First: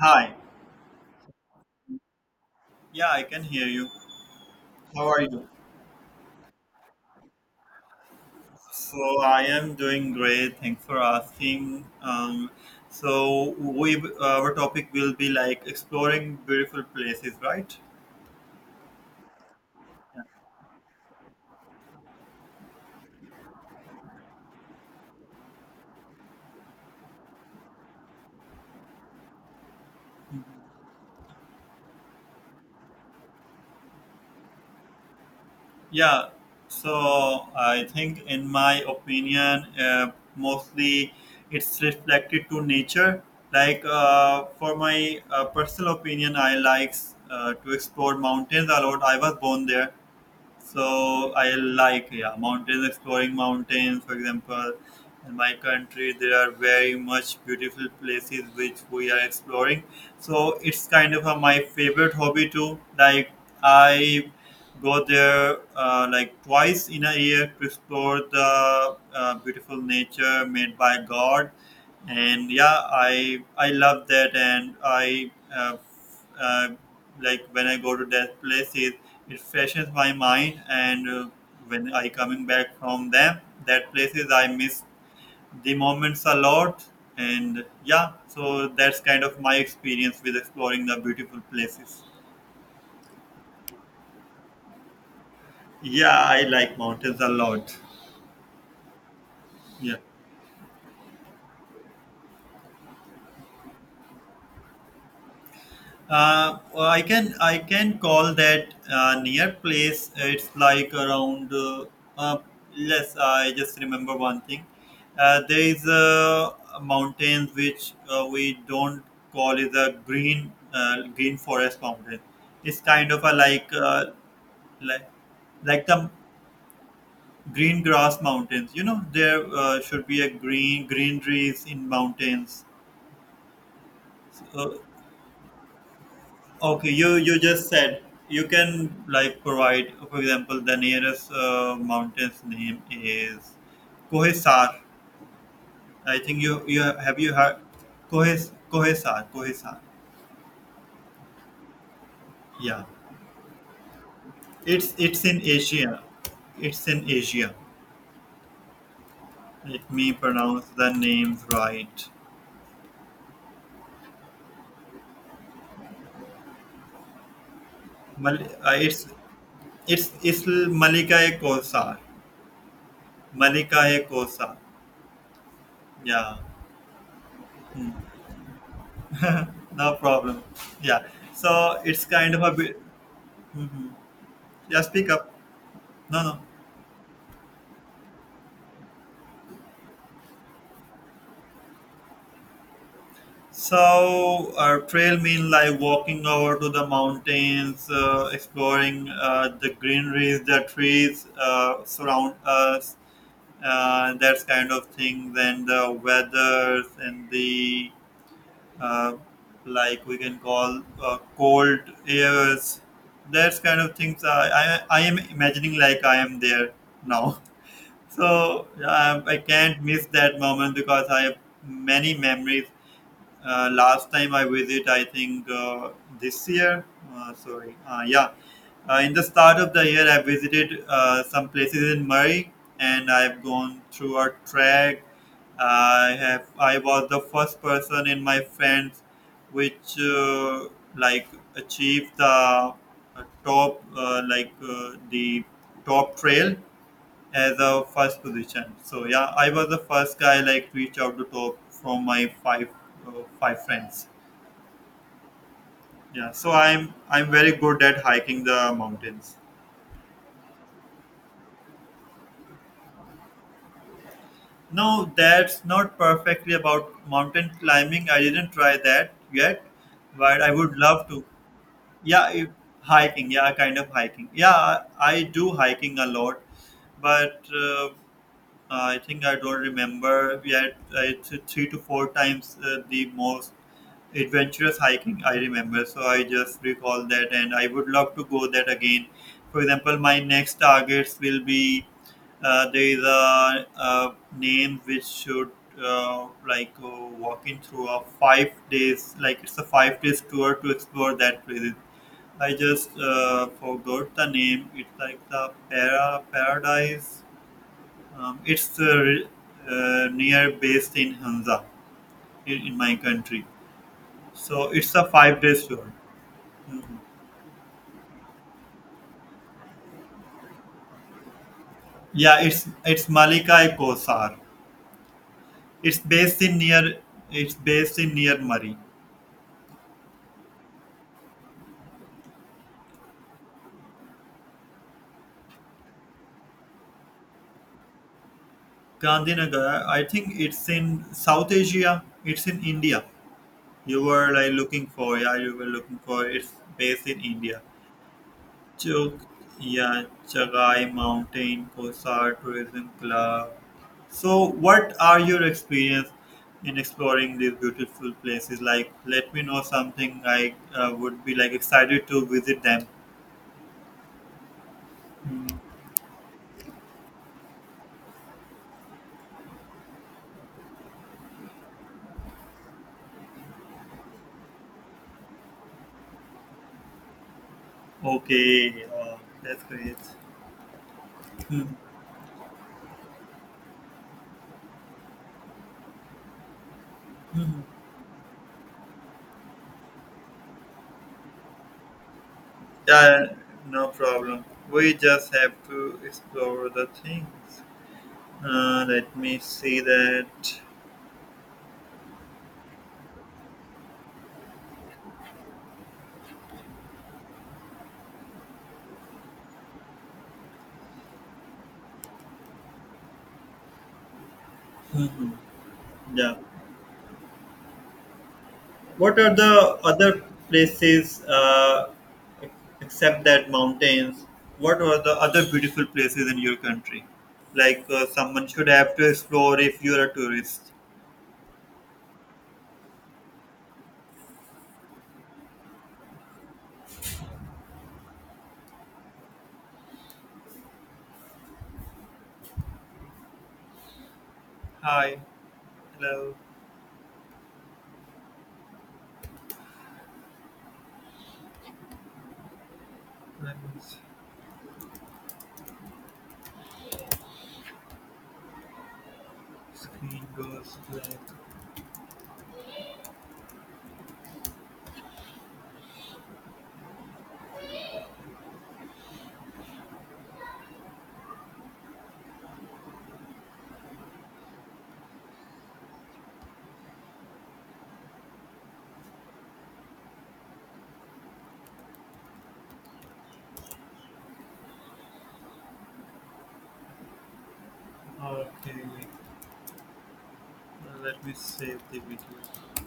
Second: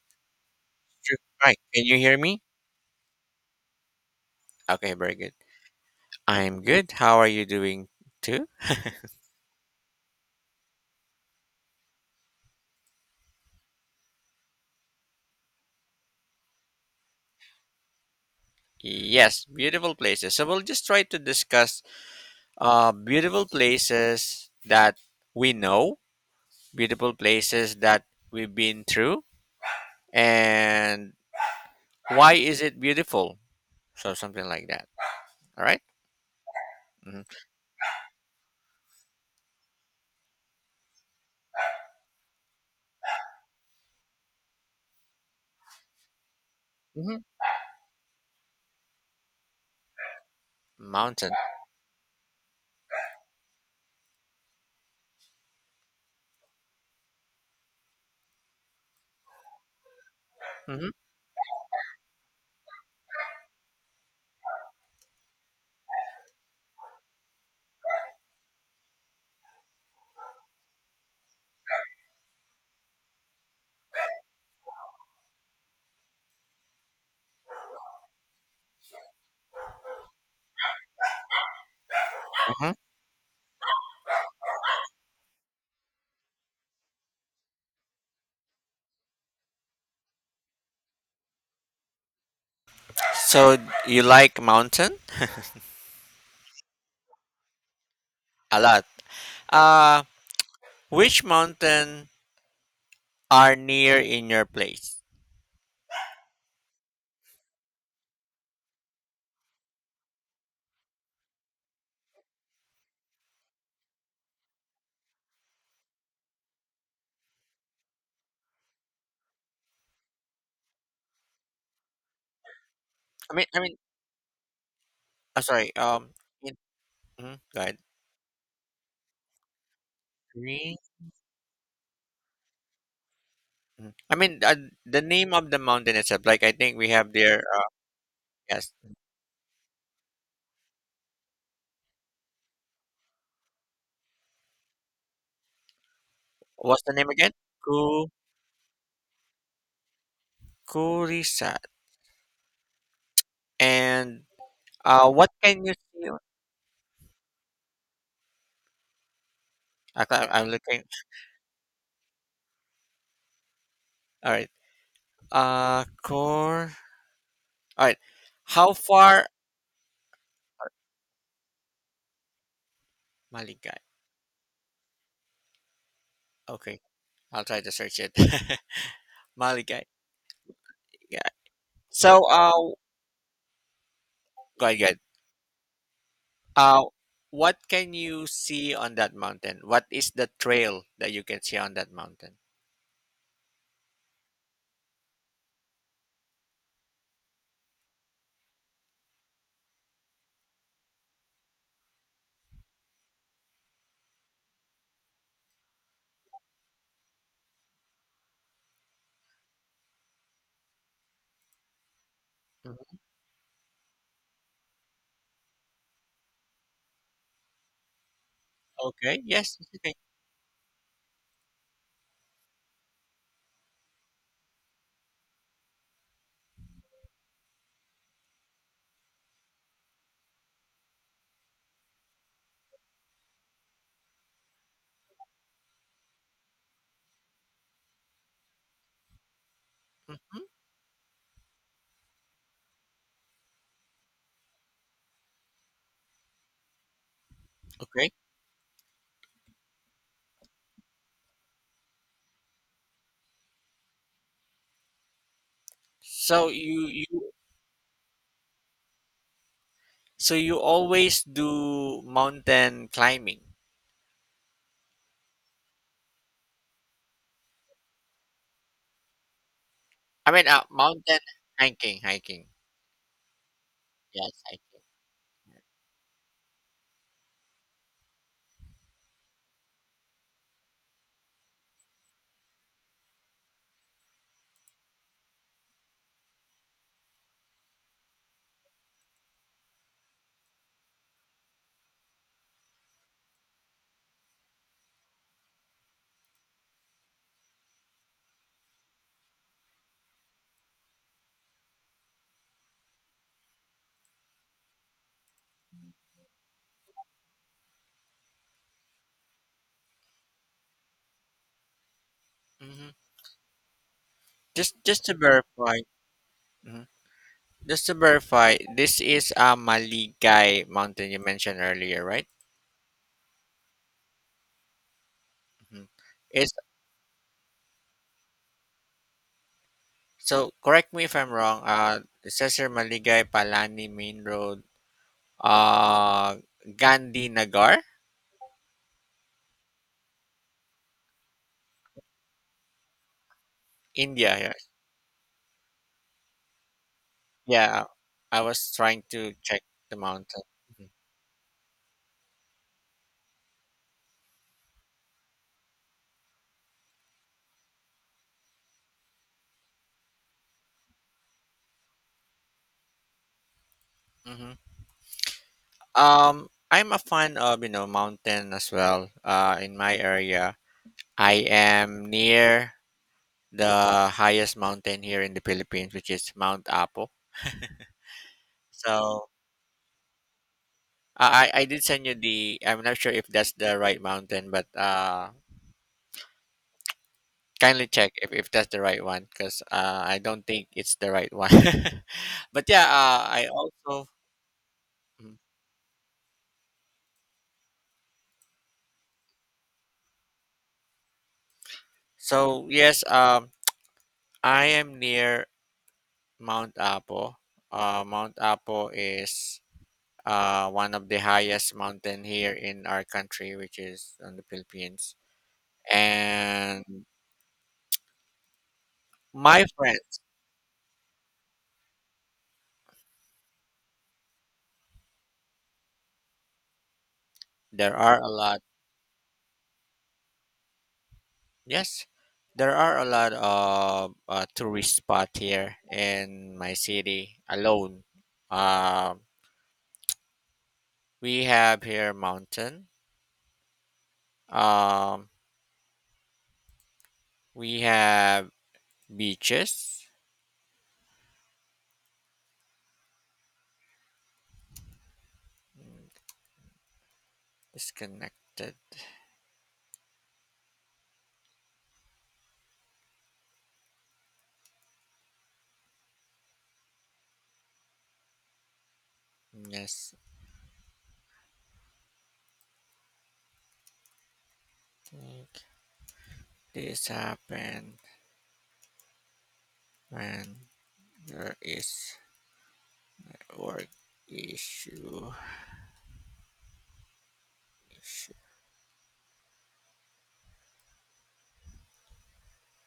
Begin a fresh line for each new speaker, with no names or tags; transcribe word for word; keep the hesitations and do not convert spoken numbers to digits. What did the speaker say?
Hi.
True. Right. Can you hear me?
Yeah, I can hear you.
Okay,
How
very
are
good.
you?
I'm good. How are you doing too?
So I am doing great. Thanks for asking. Um, so we uh, our topic will be like exploring beautiful places, right?
Yes, beautiful places. So we'll just try to discuss uh beautiful places that we know, beautiful places that we've been through, and why is it beautiful? So something like that. All right?
Yeah.
Mm-hmm.
So I think, in my opinion, uh, mostly it's reflected to nature. Like uh, for my uh, personal opinion, I likes
Mm-hmm.
uh, to explore mountains a lot. I was born there. So
Mountain.
I like, yeah, mountains, exploring mountains, for example. In my country, there are very much beautiful places which we are exploring. So it's
Mm-hmm.
kind of a, my favorite hobby too. Like I go there uh, like twice in a year to explore the uh, beautiful nature made by God, and yeah, I I love that, and I uh, uh, like when I go to that places. It freshens my mind, and uh, when I coming
Mm-hmm.
back from them, that places I miss the moments a lot. And yeah, so that's kind of my experience with exploring the beautiful places.
So you like mountain
Yeah, I like mountains a lot.
a lot.
Yeah.
Uh which mountain are near in your place?
Uh, well, I can I can call that uh, near place. It's like around. Uh, uh, yes, I just remember one thing. Uh, there is a mountain which uh, we don't call is a green uh, green forest mountain. It's kind of a
I mean, I
like
mean,
uh, like
I'm sorry.
like
Um,
the
in, mhm, go ahead.
green grass mountains. You know there uh, should be a
Green.
green greeneries in mountains.
Mhm. I mean, uh,
So,
the name of the mountain itself. Like I think we
okay,
have
you you
there. Uh,
just said you can
yes.
like provide, for example, the nearest uh, mountain's name is Kohesar. I think you you
What's the name
have
again?
you heard
Ku
Kohes Kohesar Kohesar.
Kurisat.
Yeah,
And
it's
uh,
it's
what
in
can you
Asia.
see on?
It's in Asia. Let
I
me
can I'm
pronounce
looking.
the names right.
All right. Uh, core. All right.
Mal-
How
uh, it's
far?
it's it's Malika Kosar. Malika
Maligay.
Kosar. Yeah,
Okay. I'll try to search it. Maligay.
no problem. Yeah.
Yeah.
So it's
So,
kind of a
uh,
bit.
go ahead.
Yeah,
Go ahead.
speak up. No, no.
Uh, what can you see on that mountain? What is the trail that you can see on that mountain?
So, uh, trail mean like walking over to the mountains, uh, exploring uh, the greeneries, the trees uh, surround us, uh, that kind of thing. Then the weathers and the uh, like we can call uh, cold airs.
Mhm.
That kind of things. I, I I am imagining like I am there now. So
Okay.
um, I
Yes. It's
can't
okay.
miss that moment because I have many memories. Uh, last time I visit, I think uh, this year. Uh, sorry, uh, yeah. Uh, in the start of the year, I visited uh, some places in Murray, and I've gone through a trek. I have. I was the first person in my friends, which
Hmm.
uh, like achieved the uh, top, uh, like uh, the top trail as a
Okay.
first position. So yeah, I was the first guy like reach out to top from my five uh, five friends. Yeah,
So
so
you
I'm
you
I'm very good at hiking the mountains.
so you always do mountain climbing.
No, that's not perfectly about mountain climbing. I didn't try that yet,
I
but
mean,
I
uh,
would love
mountain
to.
hiking,
Yeah,
hiking.
if, hiking. Yeah, kind of hiking.
Yes,
Yeah, I,
hiking.
I do hiking a lot, but uh, I think I don't remember yet. It's three to four times uh, the most adventurous hiking I remember, so I just recall that and I would love to go that again. For example, my next targets will be, uh, there is a, a name which should, uh, like uh, walking through a five days, like it's a five days tour to explore that place. I just uh, forgot the name. It's like the para paradise. um, it's uh, re- uh, Near based in Hanza in, in
Hmm.
my country, so
Just
it's a
just to
five day
verify,
tour.
mhm,
Mhm.
just to verify, this is a Maligay mountain you mentioned earlier, right?
Yeah, it's it's Malika e Kosar.
Hmm.
It's based
It's
in near, it's based in near Murray,
so, correct me if I'm wrong. Uh, it says here Maligay Palani Main Road, uh, Gandhi Nagar,
Gandhinagar. I think it's in South Asia. It's in India. You were
India.
like
Yeah,
looking for, yeah, you were looking for. It's based in India.
yeah, I was trying
चुक
to check
या
the mountain.
Chagai
Mhm.
Mountain Kosa Tourism Club. So, what are your experience in exploring these beautiful places? Like, let me know something I uh, would be like excited to visit them.
Hmm. Um, I'm a fan of you know mountain as well. Uh, in my area, I am near the highest mountain here in the Philippines, which is Mount Apo.
Okay, oh,
So
that's great.
I I I
Mhm.
did send you the. I'm not sure if that's the right mountain, but uh,
Mhm.
kindly check if, if that's the right one, because uh, I don't think it's the right one. But yeah, uh,
Yeah,
I
no
also.
problem. We just
Mhm.
have to explore the things. Uh, let me see that.
So yes, um, I am near Mount Apo. Uh, Mount Apo is uh, one of the highest mountain here in our country, which is on the Philippines.
Mhm. Yeah.
And
What are
my
the
friends,
other places uh, except that mountains? What are the other beautiful places in your country? Like
there
uh,
are a
someone
lot.
should have to explore if you're a tourist.
Yes, there are a lot of uh, tourist spot here in my city alone. Uh, we have here mountain.
Hi,
Um,
hello.
we have beaches.
Let my
Disconnected.
screen goes black.
Yes, I think this happened when there is a work issue.
Okay, let me save the video.